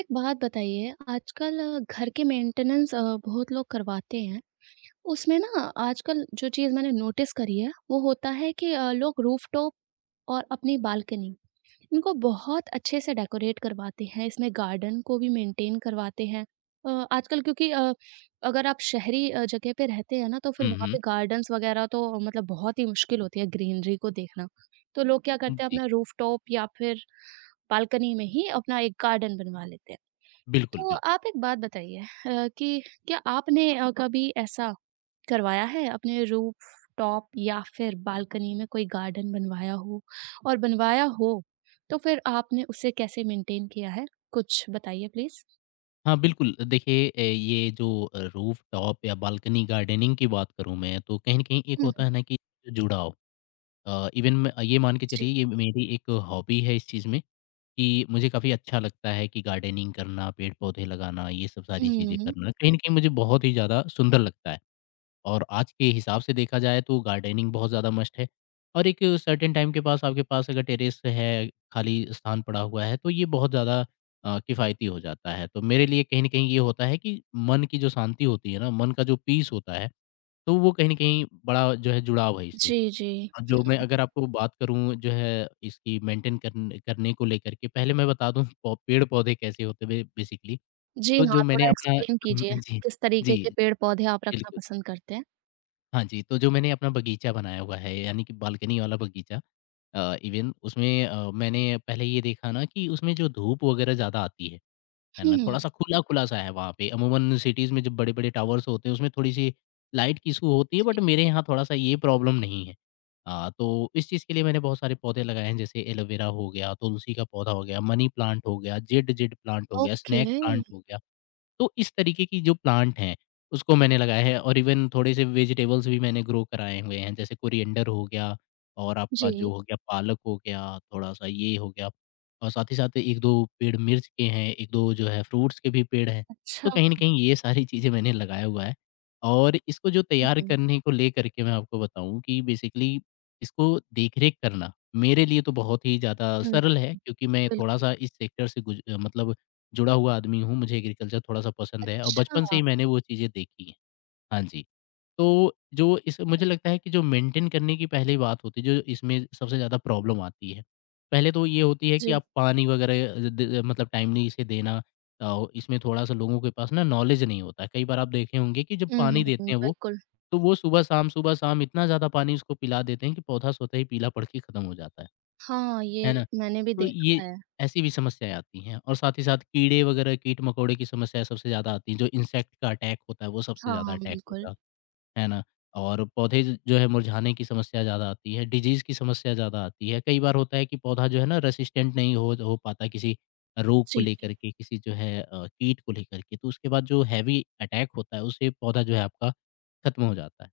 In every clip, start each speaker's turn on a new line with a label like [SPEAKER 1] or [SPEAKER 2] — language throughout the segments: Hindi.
[SPEAKER 1] एक बात बताइए आजकल घर के मेंटेनेंस बहुत लोग करवाते हैं। उसमें ना आजकल जो चीज़ मैंने नोटिस करी है वो होता है कि लोग रूफटॉप और अपनी बालकनी इनको बहुत अच्छे से डेकोरेट करवाते हैं। इसमें गार्डन को भी मेंटेन करवाते हैं। आजकल क्योंकि अगर आप शहरी जगह पे रहते हैं ना, तो फिर
[SPEAKER 2] हुँ,
[SPEAKER 1] वहाँ
[SPEAKER 2] हुँ।
[SPEAKER 1] पे गार्डन्स वगैरह तो मतलब बहुत ही मुश्किल होती है ग्रीनरी को देखना। तो लोग क्या करते हैं,
[SPEAKER 2] जी,
[SPEAKER 1] अपना रूफटॉप या फिर बालकनी में ही अपना एक गार्डन बनवा लेते हैं।
[SPEAKER 2] बिल्कुल,
[SPEAKER 1] तो
[SPEAKER 2] बिल्कुल।
[SPEAKER 1] आप एक बात बताइए कि क्या आपने कभी ऐसा करवाया है अपने रूफ टॉप या फिर बालकनी में कोई गार्डन बनवाया हो, और बनवाया हो तो फिर आपने उसे कैसे मेंटेन किया है? कुछ बताइए प्लीज
[SPEAKER 2] हाँ, बिल्कुल देखिए ये जो रूफ़ टॉप या बालकनी गार्डनिंग की बात करूँ मैं तो कहीं न कहीं एक
[SPEAKER 1] हुँ।
[SPEAKER 2] होता है ना कि जुड़ाव। इवन मैं ये मान के
[SPEAKER 1] जी।
[SPEAKER 2] चलिए ये मेरी एक हॉबी है इस चीज़ में कि मुझे काफ़ी अच्छा लगता है कि गार्डनिंग करना, पेड़-पौधे लगाना, ये सब सारी चीज़ें
[SPEAKER 1] हुँ।
[SPEAKER 2] करना, कहीं न कहीं मुझे बहुत ही ज़्यादा सुंदर लगता है। और आज के हिसाब से देखा जाए तो गार्डनिंग बहुत ज़्यादा मस्ट है और एक सर्टेन टाइम के पास आपके पास अगर टेरेस है, खाली स्थान पड़ा हुआ है, तो ये बहुत ज़्यादा किफ़ायती हो जाता है। तो मेरे लिए कहीं न कहीं ये होता है कि मन की जो शांति होती है ना, मन का जो पीस होता है, तो वो कहीं न कहीं बड़ा जो है जुड़ाव है इससे।
[SPEAKER 1] जी जी।
[SPEAKER 2] हाँ तो जी। मैं अगर आपको बात करूँ जो है इसकी मेंटेन करने को लेकर के, पहले मैं बता दूँ पौ पेड़-पौधे कैसे होते हैं बे बेसिकली,
[SPEAKER 1] जी
[SPEAKER 2] तो
[SPEAKER 1] हाँ,
[SPEAKER 2] जो मैंने
[SPEAKER 1] थोड़ा
[SPEAKER 2] अपना
[SPEAKER 1] एक्सप्लेन
[SPEAKER 2] हुँ,
[SPEAKER 1] कीजिए।
[SPEAKER 2] जी।
[SPEAKER 1] किस तरीके के
[SPEAKER 2] जी,
[SPEAKER 1] पेड़ पौधे आप रखना
[SPEAKER 2] बिल्कुल।
[SPEAKER 1] पसंद करते हैं?
[SPEAKER 2] हाँ जी, तो जो मैंने अपना बगीचा बनाया हुआ है, यानी कि बालकनी वाला बगीचा। इवन उसमें मैंने पहले ये देखा ना कि उसमें जो धूप वगैरह ज़्यादा आती है ना?
[SPEAKER 1] हुँ।
[SPEAKER 2] थोड़ा-सा खुला-खुला सा है वहाँ पे। अमूमन सिटीज़ में जो बड़े-बड़े टावर्स होते हैं, उसमें थोड़ी-सी लाइट की इश्यू होती है,
[SPEAKER 1] जी।
[SPEAKER 2] बट मेरे यहाँ थोड़ा-सा ये प्रॉब्लम नहीं है। तो इस चीज़ के लिए मैंने बहुत सारे पौधे लगाए हैं, जैसे एलोवेरा हो गया, तुलसी का पौधा हो गया, मनी प्लांट हो गया, जेड जेड प्लांट हो गया,
[SPEAKER 1] ओके।
[SPEAKER 2] स्नेक प्लांट हो गया। तो इस तरीके की जो प्लांट हैं, उसको मैंने लगाया है और इवन थोड़े से वेजिटेबल्स भी मैंने ग्रो कराए हुए हैं, जैसे कोरिएंडर हो गया और
[SPEAKER 1] जी।
[SPEAKER 2] आपका जो हो गया पालक हो गया, थोड़ा-सा ये हो गया और साथ ही साथ 1-2 पेड़ मिर्च के हैं, 1-2 जो है फ्रूट्स के भी पेड़ हैं।
[SPEAKER 1] अच्छा।
[SPEAKER 2] तो कहीं न कहीं ये सारी चीज़ें मैंने लगाया हुआ है और इसको जो तैयार
[SPEAKER 1] हुँ,
[SPEAKER 2] करने को लेकर के मैं आपको बताऊँ कि बेसिकली इसको देख-रेख करना मेरे लिए तो बहुत ही ज़्यादा
[SPEAKER 1] हुँ,
[SPEAKER 2] सरल है क्योंकि मैं
[SPEAKER 1] बिल्कुल।
[SPEAKER 2] थोड़ा-सा इस सेक्टर से गुज मतलब जुड़ा हुआ आदमी हूँ, मुझे एग्रीकल्चर थोड़ा-सा पसंद है और
[SPEAKER 1] अच्छा।
[SPEAKER 2] बचपन से ही मैंने वो चीज़ें देखी हैं। हाँ जी, तो जो इस मुझे लगता है कि जो मेंटेन करने की पहली बात होती है, जो इसमें सबसे ज़्यादा प्रॉब्लम आती है, पहले तो ये होती है कि
[SPEAKER 1] जी।
[SPEAKER 2] आप पानी वगैरह द द मतलब टाइमली इसे देना। इसमें थोड़ा-सा लोगों के पास ना नॉलेज नहीं होता है। कई बार आप देखे होंगे कि जब
[SPEAKER 1] हुँ,
[SPEAKER 2] पानी देते हैं वो,
[SPEAKER 1] बिल्कुल।
[SPEAKER 2] तो वो सुबह-शाम, सुबह-शाम इतना ज़्यादा पानी उसको पिला देते हैं कि पौधा स्वतः ही पीला पड़ के खत्म हो जाता है।
[SPEAKER 1] हाँ, ये
[SPEAKER 2] है ना?
[SPEAKER 1] मैंने भी
[SPEAKER 2] तो
[SPEAKER 1] देखा
[SPEAKER 2] ये
[SPEAKER 1] है।
[SPEAKER 2] ऐसी भी समस्याएँ आती हैं और साथ ही साथ कीड़े वगैरह, कीट-मकोड़े की समस्या सबसे ज़्यादा आती है, जो इंसेक्ट का अटैक होता है, वो सबसे ज़्यादा
[SPEAKER 1] हाँ,
[SPEAKER 2] अटैक
[SPEAKER 1] बिल्कुल।
[SPEAKER 2] होता है। है ना? और पौधे ज जो है मुरझाने की समस्या ज़्यादा आती है, डिजीज़ की समस्या ज़्यादा आती है। कई बार होता है कि पौधा जो है ना रेसिस्टेंट नहीं हो पाता किसी रोग को
[SPEAKER 1] जी, जी।
[SPEAKER 2] लेकर के, किसी जो है कीट को लेकर के, तो उसके बाद जो हैवी अटैक होता है, उससे पौधा जो है आपका खत्म हो जाता है।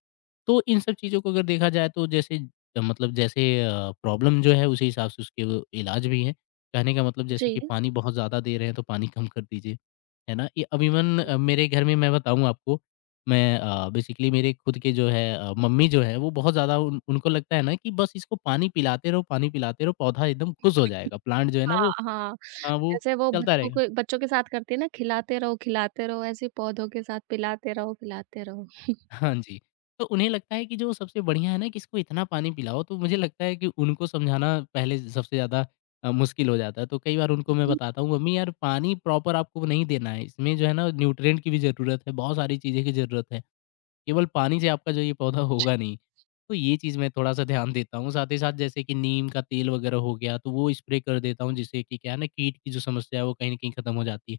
[SPEAKER 2] तो इन सब चीज़ों को अगर देखा जाए तो जैसे अ, मतलब जैसे अ, प्रॉब्लम जो है उसी हिसाब से उसके वो इलाज भी हैं। कहने का मतलब जैसे कि पानी बहुत ज़्यादा दे रहे हैं तो पानी कम कर दीजिए, है ना? ये अभी इवन मेरे घर में मैं बताऊँ आपको। मैं बेसिकली मेरे खुद के जो है मम्मी जो है वो बहुत ज़्यादा उन उनको लगता है ना कि बस इसको पानी पिलाते रहो, पौधा एकदम खुश हो जाएगा, प्लांट जो है ना
[SPEAKER 1] हाँ,
[SPEAKER 2] वो
[SPEAKER 1] हाँ।
[SPEAKER 2] वो
[SPEAKER 1] जैसे वो
[SPEAKER 2] चलता
[SPEAKER 1] बच्चों
[SPEAKER 2] रहेगा।
[SPEAKER 1] को बच्चों के साथ करती है ना, खिलाते रहो, ऐसे ही पौधों के साथ पिलाते रहो, पिलाते रहो।
[SPEAKER 2] हाँ जी, तो उन्हें लगता है कि जो सबसे बढ़िया है ना कि इसको इतना पानी पिलाओ, तो मुझे लगता है कि उनको समझाना पहले सबसे ज़्यादा मुश्किल हो जाता है। तो कई बार उनको मैं
[SPEAKER 1] हुँ।
[SPEAKER 2] बताता हूँ, "मम्मी यार पानी प्रॉपर आपको नहीं देना है, इसमें जो है ना न्यूट्रिएंट की भी ज़रूरत है, बहुत सारी चीज़ें की ज़रूरत है।" केवल पानी से आपका जो ये पौधा
[SPEAKER 1] जी।
[SPEAKER 2] होगा नहीं। तो ये चीज़ मैं थोड़ा-सा ध्यान देता हूँ, साथ ही साथ जैसे कि नीम का तेल वगैरह हो गया, तो वो स्प्रे कर देता हूँ जिससे कि क्या है ना कीट की जो समस्या है वो कहीं न कहीं खत्म हो जाती है।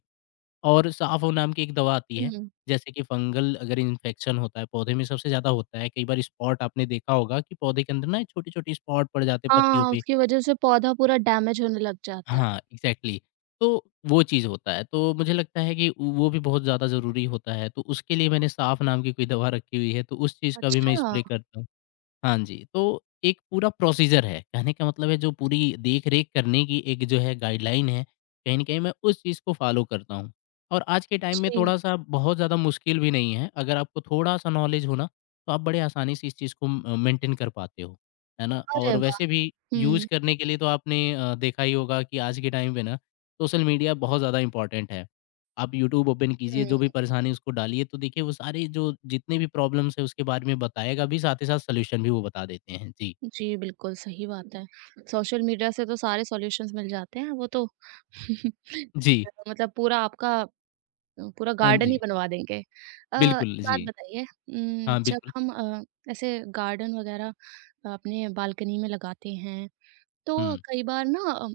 [SPEAKER 2] और साफो नाम की एक दवा आती है,
[SPEAKER 1] हुँ।
[SPEAKER 2] जैसे कि फंगल अगर इन्फेक्शन होता है, पौधे में सबसे ज़्यादा होता है, कई बार स्पॉट आपने देखा होगा कि पौधे के अंदर ना छोटे-छोटे स्पॉट पड़ जाते हैं पत्तियों
[SPEAKER 1] हाँ,
[SPEAKER 2] पे।
[SPEAKER 1] उसकी वजह से पौधा पूरा डैमेज होने लग जाता है।
[SPEAKER 2] हाँ, एग्ज़ैक्टली तो वो चीज़ होता है, तो मुझे लगता है कि वो भी बहुत ज़्यादा ज़रूरी होता है, तो उसके लिए मैंने साफ नाम की कोई दवा रखी हुई है, तो उस चीज़ का भी मैं
[SPEAKER 1] अच्छा!
[SPEAKER 2] स्प्रे करता हूँ। हाँ जी, तो एक पूरा प्रोसीजर है। कहने का मतलब है जो पूरी देख-रेख करने की एक जो है गाइडलाइन है, कहीं न कहीं मैं उस चीज़ को फ़ॉलो करता हूँ। और आज के टाइम में
[SPEAKER 1] जी।
[SPEAKER 2] थोड़ा-सा बहुत ज़्यादा मुश्किल भी नहीं है। अगर आपको थोड़ा-सा नॉलेज हो ना, तो आप बड़े आसानी से इस चीज़ को मेंटेन कर पाते हो। है ना?
[SPEAKER 1] अरे
[SPEAKER 2] और
[SPEAKER 1] वाह!
[SPEAKER 2] वैसे भी यूज़
[SPEAKER 1] हुँ,
[SPEAKER 2] करने के लिए तो आपने देखा ही होगा कि आज के टाइम पे ना सोशल मीडिया बहुत ज़्यादा इम्पोर्टेंट है। आप यूट्यूब ओपन कीजिए, जो भी
[SPEAKER 1] हुँ।
[SPEAKER 2] परेशानी उसको डालिए, तो देखिए वो सारे जो जितने भी प्रॉब्लम्स हैं उसके बारे में बताएगा भी, साथ ही साथ सॉल्यूशन भी वो बता देते हैं। जी।
[SPEAKER 1] जी, बिल्कुल सही बात है। सोशल मीडिया से तो सारे सॉल्यूशंस मिल जाते हैं, वो तो
[SPEAKER 2] जी।
[SPEAKER 1] मतलब पूरा आपका पूरा
[SPEAKER 2] हाँ
[SPEAKER 1] गार्डन ही
[SPEAKER 2] जी।
[SPEAKER 1] बनवा देंगे। एक
[SPEAKER 2] बिल्कुल,
[SPEAKER 1] बात
[SPEAKER 2] जी।
[SPEAKER 1] बताइए
[SPEAKER 2] हाँ,
[SPEAKER 1] जब
[SPEAKER 2] बिल्कुल।
[SPEAKER 1] हम ऐसे गार्डन वगैरह अपने बालकनी में लगाते हैं, तो
[SPEAKER 2] हुँ,
[SPEAKER 1] कई बार ना,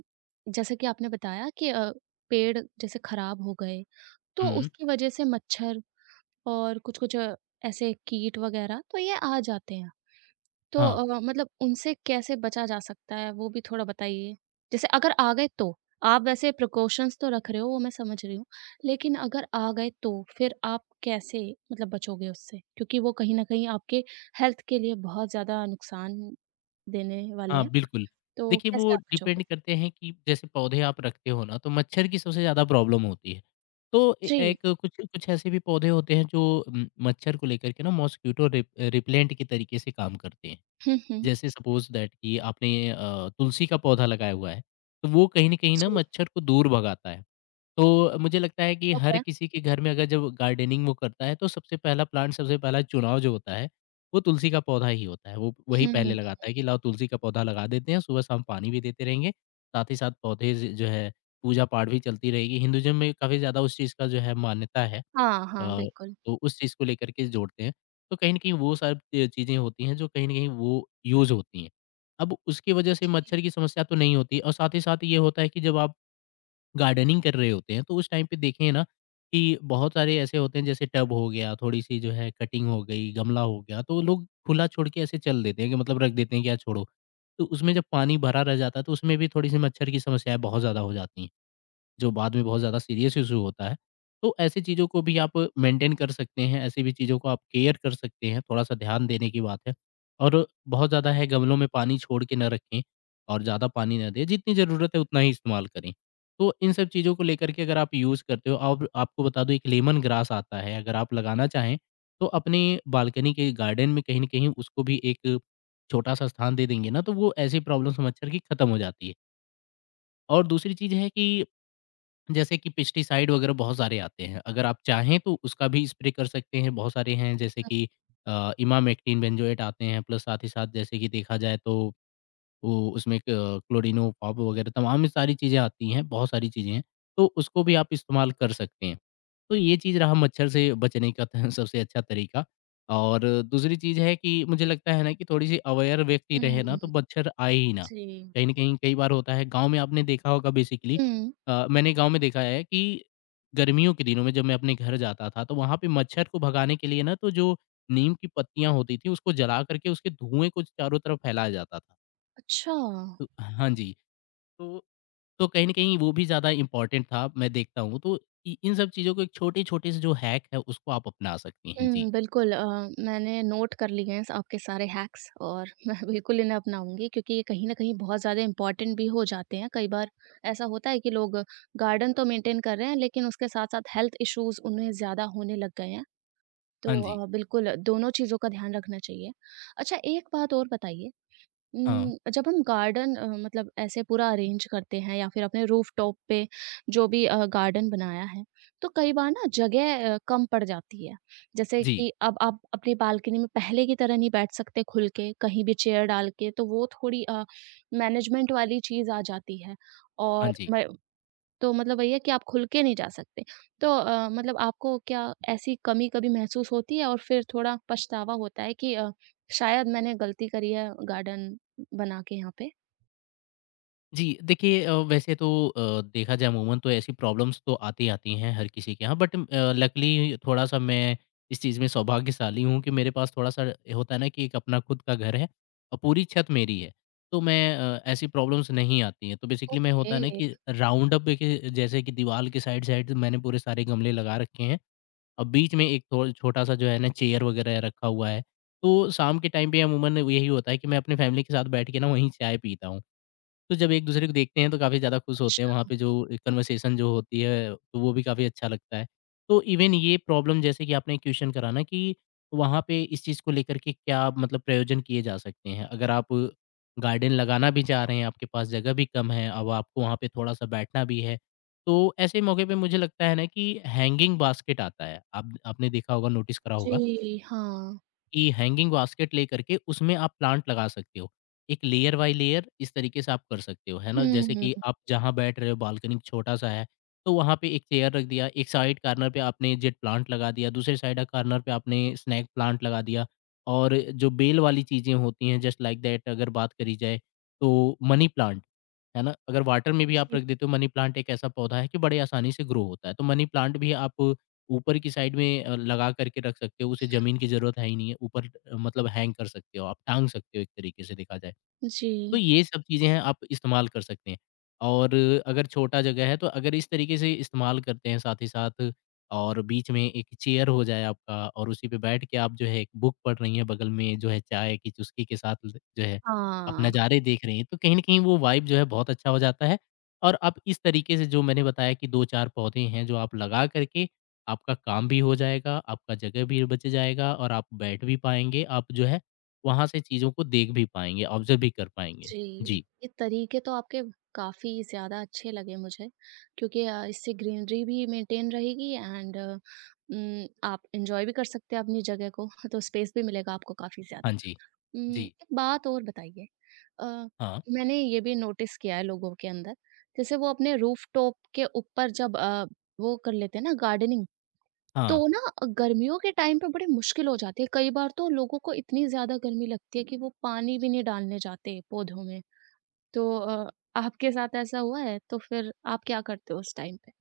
[SPEAKER 1] जैसे कि आपने बताया कि पेड़ जैसे खराब हो गए, तो
[SPEAKER 2] हुँ।
[SPEAKER 1] उसकी वजह से मच्छर और कुछ-कुछ ऐसे कीट वगैरह तो ये आ जाते हैं। तो
[SPEAKER 2] हाँ,
[SPEAKER 1] मतलब उनसे कैसे बचा जा सकता है, वो भी थोड़ा बताइए? जैसे अगर आ गए तो? आप वैसे प्रिकॉशंस तो रख रहे हो, वो मैं समझ रही हूँ। लेकिन अगर आ गए तो फिर आप कैसे मतलब बचोगे उससे? क्योंकि वो कहीं न कहीं आपके हेल्थ के लिए बहुत ज़्यादा नुकसान देने वाले
[SPEAKER 2] हाँ,
[SPEAKER 1] हैं,
[SPEAKER 2] बिल्कुल।
[SPEAKER 1] तो
[SPEAKER 2] देखिए
[SPEAKER 1] कैसे
[SPEAKER 2] वो
[SPEAKER 1] आप बचोगे?
[SPEAKER 2] डिपेंड करते हैं कि जैसे पौधे आप रखते हो ना, तो मच्छर की सबसे ज़्यादा प्रॉब्लम होती है। तो ए
[SPEAKER 1] जी।
[SPEAKER 2] एक कुछ कुछ ऐसे भी पौधे होते हैं जो मच्छर को लेकर के ना मॉस्क्यूटो रिपेलेंट के तरीके से काम करते हैं।
[SPEAKER 1] हुँ, हुँ।
[SPEAKER 2] जैसे सपोज दैट कि आपने तुलसी का पौधा लगाया हुआ है, तो वो कहीं न कहीं ना
[SPEAKER 1] जी।
[SPEAKER 2] मच्छर को दूर भगाता है। तो मुझे लगता है कि हर
[SPEAKER 1] ओके।
[SPEAKER 2] किसी के घर में अगर जब गार्डनिंग वो करता है, तो सबसे पहला प्लांट, सबसे पहला चुनाव जो होता है, वो तुलसी का पौधा ही होता है। वो वही
[SPEAKER 1] हुँ,
[SPEAKER 2] पहले
[SPEAKER 1] हुँ।
[SPEAKER 2] लगाता है कि लाओ तुलसी का पौधा लगा देते हैं, सुबह-शाम पानी भी देते रहेंगे, साथ ही साथ पौधे ज जो है पूजा-पाठ भी चलती रहेगी। हिंदुइज़्म में काफ़ी ज़्यादा उस चीज़ का जो है मान्यता है।
[SPEAKER 1] हाँ, हाँ,
[SPEAKER 2] अ,
[SPEAKER 1] बिल्कुल।
[SPEAKER 2] तो उस चीज़ को लेकर के जोड़ते हैं। तो कहीं न कहीं वो सब च चीज़ें होती हैं जो कहीं न कहीं वो यूज़ होती हैं। अब उसकी वजह से
[SPEAKER 1] जी।
[SPEAKER 2] मच्छर की समस्या तो नहीं होती और साथ ही साथ ये होता है कि जब आप गार्डनिंग कर रहे होते हैं तो उस टाइम पे देखें ना कि बहुत सारे ऐसे होते हैं जैसे टब हो गया, थोड़ी-सी जो है कटिंग हो गई, गमला हो गया, तो लोग खुला छोड़ के ऐसे चल देते हैं कि मतलब रख देते हैं कि यार छोड़ो। तो उसमें जब पानी भरा रह जाता है तो उसमें भी थोड़ी-सी मच्छर की समस्याएँ बहुत ज़्यादा हो जाती हैं। जो बाद में बहुत ज़्यादा सीरियस इश्यू होता है। तो ऐसी चीज़ों को भी आप मेंटेन कर सकते हैं, ऐसी भी चीज़ों को आप केयर कर सकते हैं, थोड़ा-सा ध्यान देने की बात है। और बहुत ज़्यादा है गमलों में पानी छोड़ के ना रखें और ज़्यादा पानी ना दें, जितनी ज़रूरत है उतना ही इस्तेमाल करें। तो इन सब चीज़ों को लेकर के अगर आप यूज़ करते हो और आपको बता दूँ एक लेमन ग्रास आता है, अगर आप लगाना चाहें तो अपने बालकनी के गार्डन में कहीं न कहीं उसको भी एक छोटा-सा स्थान दे देंगे ना, तो वो ऐसी प्रॉब्लम से मच्छर की खत्म हो जाती है। और दूसरी चीज़ है कि जैसे कि पेस्टिसाइड वगैरह बहुत सारे आते हैं, अगर आप चाहें तो उसका भी स्प्रे कर सकते हैं, बहुत सारे हैं जैसे कि इमामेक्टिन, बेंजोएट आते हैं, प्लस साथ ही साथ जैसे कि देखा जाए तो वो उसमें क क्लोरिनो पॉप वगैरह तमाम ये सारी चीज़ें आती हैं, बहुत सारी चीज़ें हैं, तो उसको भी आप इस्तेमाल कर सकते हैं। तो ये चीज़ रहा मच्छर से बचने का त सबसे अच्छा तरीका। और दूसरी चीज़ है कि मुझे लगता है ना कि थोड़ी-सी अवेयर व्यक्ति रहे ना,
[SPEAKER 1] हुँ।
[SPEAKER 2] तो मच्छर आए ही ना।
[SPEAKER 1] जी।
[SPEAKER 2] कहीं न कहीं कई बार होता है गाँव में आपने देखा होगा बेसिकली
[SPEAKER 1] हुँ।
[SPEAKER 2] मैंने गाँव में देखा है कि गर्मियों के दिनों में जब मैं अपने घर जाता था, तो वहाँ पे मच्छर को भगाने के लिए ना, तो जो नीम की पत्तियाँ होती थीं, उसको जला कर के उसके धुएँ को चारों तरफ फैलाया जाता था।
[SPEAKER 1] अच्छा।
[SPEAKER 2] तो हाँ जी। तो तो कहीं न कहीं वो भी ज़्यादा इम्पोर्टेंट था, मैं देखता हूँ। तो इ इन सब चीज़ों को एक छोटे-छोटे से जो हैक है, उसको आप अपना सकती हैं। जी।
[SPEAKER 1] हुँ, बिल्कुल। मैंने नोट कर लिए हैं आपके सारे हैक्स और मैं बिल्कुल इन्हें अपनाऊँगी, क्योंकि ये कहीं न कहीं बहुत ज़्यादा इम्पोर्टेंट भी हो जाते हैं। कई बार ऐसा होता है कि लोग गार्डन तो मेंटेन कर रहे हैं लेकिन उसके साथ-साथ हेल्थ इश्यूज़ उन्हें ज़्यादा होने लग गए हैं। तो
[SPEAKER 2] हाँ जी।
[SPEAKER 1] बिल्कुल दोनों चीज़ों का ध्यान रखना चाहिए। अच्छा, एक बात और बताइए,
[SPEAKER 2] हाँ।
[SPEAKER 1] जब हम गार्डन मतलब ऐसे पूरा अरेंज करते हैं या फिर अपने रूफटॉप पे जो भी गार्डन बनाया है, तो कई बार ना जगह कम पड़ जाती है। जैसे
[SPEAKER 2] जी।
[SPEAKER 1] कि अब आप अपनी बालकनी में पहले की तरह नहीं बैठ सकते खुल के, कहीं भी चेयर डाल के, तो वो थोड़ी मैनेजमेंट वाली चीज़ आ जाती है।
[SPEAKER 2] हाँ
[SPEAKER 1] और
[SPEAKER 2] जी।
[SPEAKER 1] म तो मतलब वही है कि आप खुल के नहीं जा सकते। तो मतलब आपको क्या ऐसी कमी कभी महसूस होती है और फिर थोड़ा पछतावा होता है कि शायद मैंने गलती करी है गार्डन बना के यहाँ पे?
[SPEAKER 2] जी देखिए, वैसे तो देखा जाए अमूमन तो ऐसी प्रॉब्लम्स तो आती आती हैं हर किसी के यहाँ बट लकली थोड़ा सा मैं इस चीज़ में सौभाग्यशाली हूँ कि मेरे पास थोड़ा सा होता है ना कि एक अपना खुद का घर है और पूरी छत मेरी है। तो मैं ऐसी प्रॉब्लम्स नहीं आती हैं, तो बेसिकली मैं
[SPEAKER 1] ओके।
[SPEAKER 2] होता है ना कि राउंड अप के जैसे कि दीवार के साइड साइड मैंने पूरे सारे गमले लगा रखे हैं और बीच में एक थोड़ा छोटा सा जो है ना चेयर वगैरह रखा हुआ है। तो शाम के टाइम पे अमूमन यही होता है कि मैं अपने फैमिली के साथ बैठ के ना वहीं चाय पीता हूँ। तो जब एक-दूसरे को देखते हैं तो काफ़ी ज़्यादा खुश होते हैं, वहाँ
[SPEAKER 1] अच्छा।
[SPEAKER 2] पे जो एक कन्वर्सेशन जो होती है, तो वो भी काफ़ी अच्छा लगता है। तो इवन ये प्रॉब्लम जैसे कि आपने क्वेश्चन करा ना कि वहाँ पे इस चीज़ को लेकर के क्या मतलब प्रयोजन किए जा सकते हैं? अगर आप गार्डन लगाना भी चाह रहे हैं, आपके पास जगह भी कम है, अब आपको वहाँ पे थोड़ा-सा बैठना भी है, तो ऐसे मौके पे मुझे लगता है ना कि हैंगिंग बास्केट आता है। आप आपने देखा होगा, नोटिस करा
[SPEAKER 1] जी,
[SPEAKER 2] होगा
[SPEAKER 1] हाँ।
[SPEAKER 2] कि हैंगिंग बास्केट लेकर के उसमें आप प्लांट लगा सकते हो। एक लेयर बाय लेयर इस तरीके से आप कर सकते हो, है ना? जैसे
[SPEAKER 1] हुँ।
[SPEAKER 2] कि आप जहाँ बैठ रहे हो बालकनी छोटा-सा है, तो वहाँ पे एक चेयर रख दिया, एक साइड कॉर्नर पे आपने जेट प्लांट लगा दिया, दूसरे साइड कॉर्नर पे आपने स्नैक प्लांट लगा दिया और जो बेल वाली चीज़ें होती हैं जस्ट लाइक दैट अगर बात करी जाए, तो मनी प्लांट, है ना? अगर वाटर में भी आप
[SPEAKER 1] जी,
[SPEAKER 2] रख देते हो, मनी प्लांट एक ऐसा पौधा है कि बड़े आसानी से ग्रो होता है, तो मनी प्लांट भी आप ऊपर की साइड में लगा करके रख सकते हो, उसे ज़मीन की ज़रूरत है ही नहीं है। ऊपर मतलब हैंग कर सकते हो आप, टाँग सकते हो एक तरीके से देखा जाए। तो
[SPEAKER 1] जी।
[SPEAKER 2] ये सब चीज़ें हैं, आप इस्तेमाल कर सकते हैं। और अगर छोटा जगह है तो अगर इस तरीके से इस्तेमाल करते हैं साथ ही साथ और बीच में एक चेयर हो जाए आपका और उसी पे बैठ के आप जो है एक बुक पढ़ रही हैं, बगल में जो है चाय की चुस्की के साथ ल जो है आप
[SPEAKER 1] हाँ,
[SPEAKER 2] नज़ारे देख रही हैं, तो कहीं न कहीं वो वाइब जो है बहुत अच्छा हो जाता है। और आप इस तरीके से जो मैंने बताया कि 2-4 पौधे हैं जो आप लगा कर के आपका काम भी हो जाएगा, आपका जगह भी बच जाएगा और आप बैठ भी पाएँगे। आप जो है वहाँ से चीज़ों को देख भी पाएँगे, ऑब्ज़र्व भी कर पाएँगे।
[SPEAKER 1] जी।
[SPEAKER 2] जी।
[SPEAKER 1] ये तरीके तो आपके काफ़ी ज़्यादा अच्छे लगे मुझे, क्योंकि इससे ग्रीनरी भी मेंटेन रहेगी एंड आप एन्जॉय भी कर सकते हैं अपनी जगह को, तो स्पेस भी मिलेगा आपको काफ़ी ज़्यादा।
[SPEAKER 2] हाँ जी। जी।
[SPEAKER 1] एक बात और बताइए, अ,
[SPEAKER 2] हाँ।
[SPEAKER 1] मैंने ये भी नोटिस किया है लोगों के अंदर, जैसे वो अपने रूफटॉप के ऊपर जब वो कर लेते हैं ना गार्डनिंग, तो
[SPEAKER 2] हाँ।
[SPEAKER 1] ना गर्मियों के टाइम पे बड़ी मुश्किल हो जाती है। कई बार तो लोगों को इतनी ज़्यादा गर्मी लगती है कि वो पानी भी नहीं डालने जाते पौधों में। तो आपके साथ ऐसा हुआ है? तो फिर आप क्या करते हो उस टाइम पे?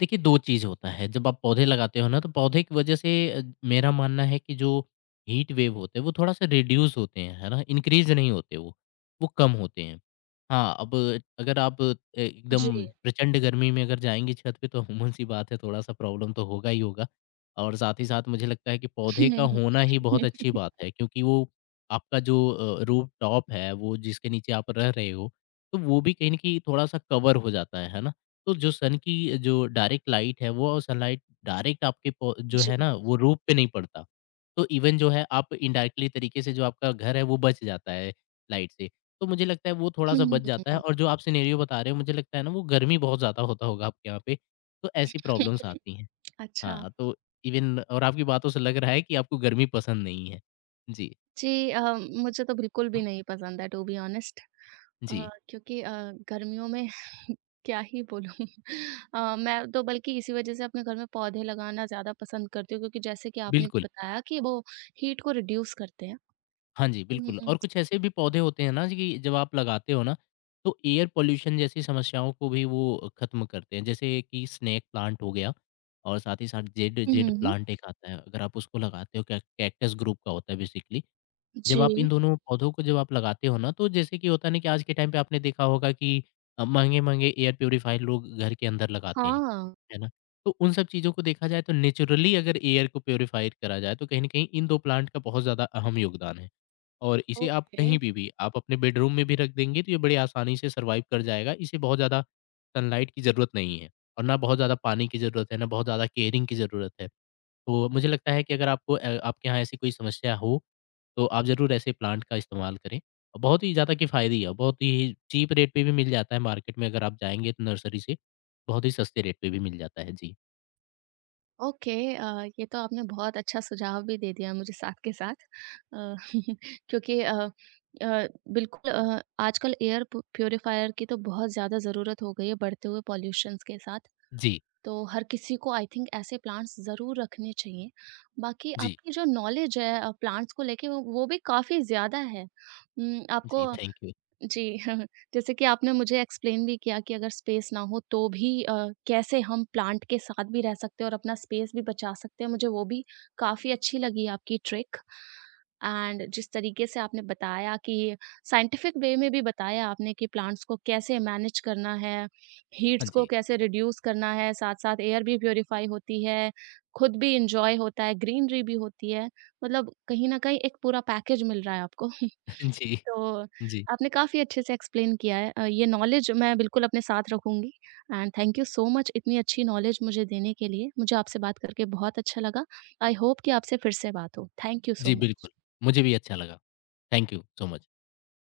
[SPEAKER 2] देखिए, 2 चीज़ होता है। जब आप पौधे लगाते हो ना तो पौधे की वजह से मेरा मानना है कि जो हीट वेव होते हैं वो थोड़ा-सा रिड्यूस होते हैं, है ना? इंक्रीज़ नहीं होते वो कम होते हैं। हाँ, अब अगर आप
[SPEAKER 1] जी।
[SPEAKER 2] एकदम प्रचंड गर्मी में अगर जाएँगे छत पे तो अमूमन सी बात है थोड़ा-सा प्रॉब्लम तो होगा ही होगा और साथ ही साथ मुझे लगता है कि पौधे का होना ही बहुत अच्छी बात है क्योंकि वो आपका जो रूफ टॉप है, वो जिसके नीचे आप रह रहे हो, तो वो भी कहीं न कहीं थोड़ा-सा कवर हो जाता है ना? तो जो सन की जो डायरेक्ट लाइट है वो सनलाइट डायरेक्ट आपके जो
[SPEAKER 1] जी।
[SPEAKER 2] है ना वो रूप पे नहीं पड़ता। तो इवन जो है आप इनडायरेक्टली तरीके से जो आपका घर है वो बच जाता है लाइट से। तो मुझे लगता है वो थोड़ा
[SPEAKER 1] हुँ,
[SPEAKER 2] सा
[SPEAKER 1] हुँ,
[SPEAKER 2] बच
[SPEAKER 1] हुँ,
[SPEAKER 2] जाता है
[SPEAKER 1] हुँ।
[SPEAKER 2] और जो आप सिनेरियो बता रहे हो मुझे लगता है ना वो गर्मी बहुत ज़्यादा होता होगा आपके यहाँ पे, तो ऐसी प्रॉब्लम्स आती हैं।
[SPEAKER 1] अच्छा।
[SPEAKER 2] हाँ, तो इवन और आपकी बातों से लग रहा है कि आपको गर्मी पसंद नहीं है। जी।
[SPEAKER 1] जी। मुझे तो बिल्कुल भी नहीं पसंद है, टू बी ऑनेस्ट। अ,
[SPEAKER 2] जी
[SPEAKER 1] क्योंकि अ, गर्मियों में क्या ही बोलूँ। मैं तो बल्कि इसी वजह से अपने घर में पौधे लगाना ज़्यादा पसंद करती हूँ, क्योंकि जैसे कि आपने
[SPEAKER 2] बिल्कुल।
[SPEAKER 1] बताया कि वो हीट को रिड्यूस करते हैं।
[SPEAKER 2] हाँ जी,
[SPEAKER 1] हुँ,
[SPEAKER 2] बिल्कुल।
[SPEAKER 1] हुँ,
[SPEAKER 2] और कुछ ऐसे भी पौधे होते हैं ना कि जब आप लगाते हो ना, तो एयर पॉल्यूशन जैसी समस्याओं को भी वो ख़त्म करते हैं। जैसे कि स्नेक प्लांट हो गया और साथ ही साथ जेड
[SPEAKER 1] हुँ,
[SPEAKER 2] जेड
[SPEAKER 1] हुँ।
[SPEAKER 2] प्लांट एक आता है, अगर आप उसको लगाते हो कै कैक्टस ग्रुप का होता है बेसिकली। जब आप इन
[SPEAKER 1] जी,
[SPEAKER 2] दोनों पौधों को जब आप लगाते हो ना, तो जैसे कि होता है ना कि आज के टाइम पे आपने देखा होगा कि महँगे-महँगे एयर प्यूरीफायर लोग घर के अंदर लगाते हैं,
[SPEAKER 1] हाँ।
[SPEAKER 2] है ना? तो उन सब चीज़ों को देखा जाए तो नेचुरली अगर एयर को प्यूरीफायर करा जाए, तो कहीं न कहीं इन 2 प्लांट का बहुत ज़्यादा अहम योगदान है। और इसे आप
[SPEAKER 1] ओके।
[SPEAKER 2] कहीं पे भी आप अपने बेडरूम में भी रख देंगे तो ये बड़ी आसानी से सर्वाइव कर जाएगा। इसे बहुत ज़्यादा सनलाइट की ज़रूरत नहीं है और ना बहुत ज़्यादा पानी की ज़रूरत है, ना बहुत ज़्यादा केयरिंग की ज़रूरत है। तो मुझे लगता है कि अगर आपको आपके यहाँ ऐसी कोई समस्या हो, तो आप ज़रूर ऐसे प्लांट का इस्तेमाल करें। और बहुत ही ज़्यादा किफ़ायती है, बहुत ही चीप रेट पे भी मिल जाता है मार्केट में अगर आप जाएँगे तो नर्सरी से, बहुत ही सस्ते रेट पे भी मिल जाता है। जी।
[SPEAKER 1] ओके, ये तो आपने बहुत अच्छा सुझाव भी दे दिया मुझे साथ के साथ, अ, क्योंकि अ, बिल्कुल आजकल एयर प प्यूरीफायर की तो बहुत ज़्यादा ज़रूरत हो गई है बढ़ते हुए पॉल्यूशंस के साथ।
[SPEAKER 2] जी,
[SPEAKER 1] तो हर किसी को आई थिंक ऐसे प्लांट्स ज़रूर रखने चाहिए। बाकी
[SPEAKER 2] जी,
[SPEAKER 1] आपकी जो नॉलेज है प्लांट्स को लेके वो भी काफ़ी ज़्यादा है। आपको
[SPEAKER 2] जी, थैंक यू।
[SPEAKER 1] जी। जैसे कि आपने मुझे एक्सप्लेन भी किया कि अगर स्पेस ना हो तो भी कैसे हम प्लांट के साथ भी रह सकते हैं और अपना स्पेस भी बचा सकते हैं, मुझे वो भी काफ़ी अच्छी लगी आपकी ट्रिक। एंड जिस तरीके से आपने बताया कि साइंटिफिक वे में भी बताया आपने कि प्लांट्स को कैसे मैनेज करना है,
[SPEAKER 2] हाँ
[SPEAKER 1] हीट्स को
[SPEAKER 2] जी।
[SPEAKER 1] कैसे रिड्यूस करना है, साथ-साथ एयर भी प्यूरिफाई होती है, खुद भी एन्जॉय होता है, ग्रीनरी भी होती है। मतलब कहीं न कहीं एक पूरा पैकेज मिल रहा है आपको।
[SPEAKER 2] जी,
[SPEAKER 1] तो
[SPEAKER 2] जी,
[SPEAKER 1] आपने काफ़ी अच्छे से एक्सप्लेन किया है। ये नॉलेज मैं बिल्कुल अपने साथ रखूँगी and thank you so much इतनी अच्छी नॉलेज मुझे देने के लिए। मुझे आपसे बात करके बहुत अच्छा लगा। आई होप कि आपसे फिर से बात हो। थैंक यू सो
[SPEAKER 2] जी,
[SPEAKER 1] मच।
[SPEAKER 2] बिल्कुल। मुझे भी अच्छा लगा। Thank you so much.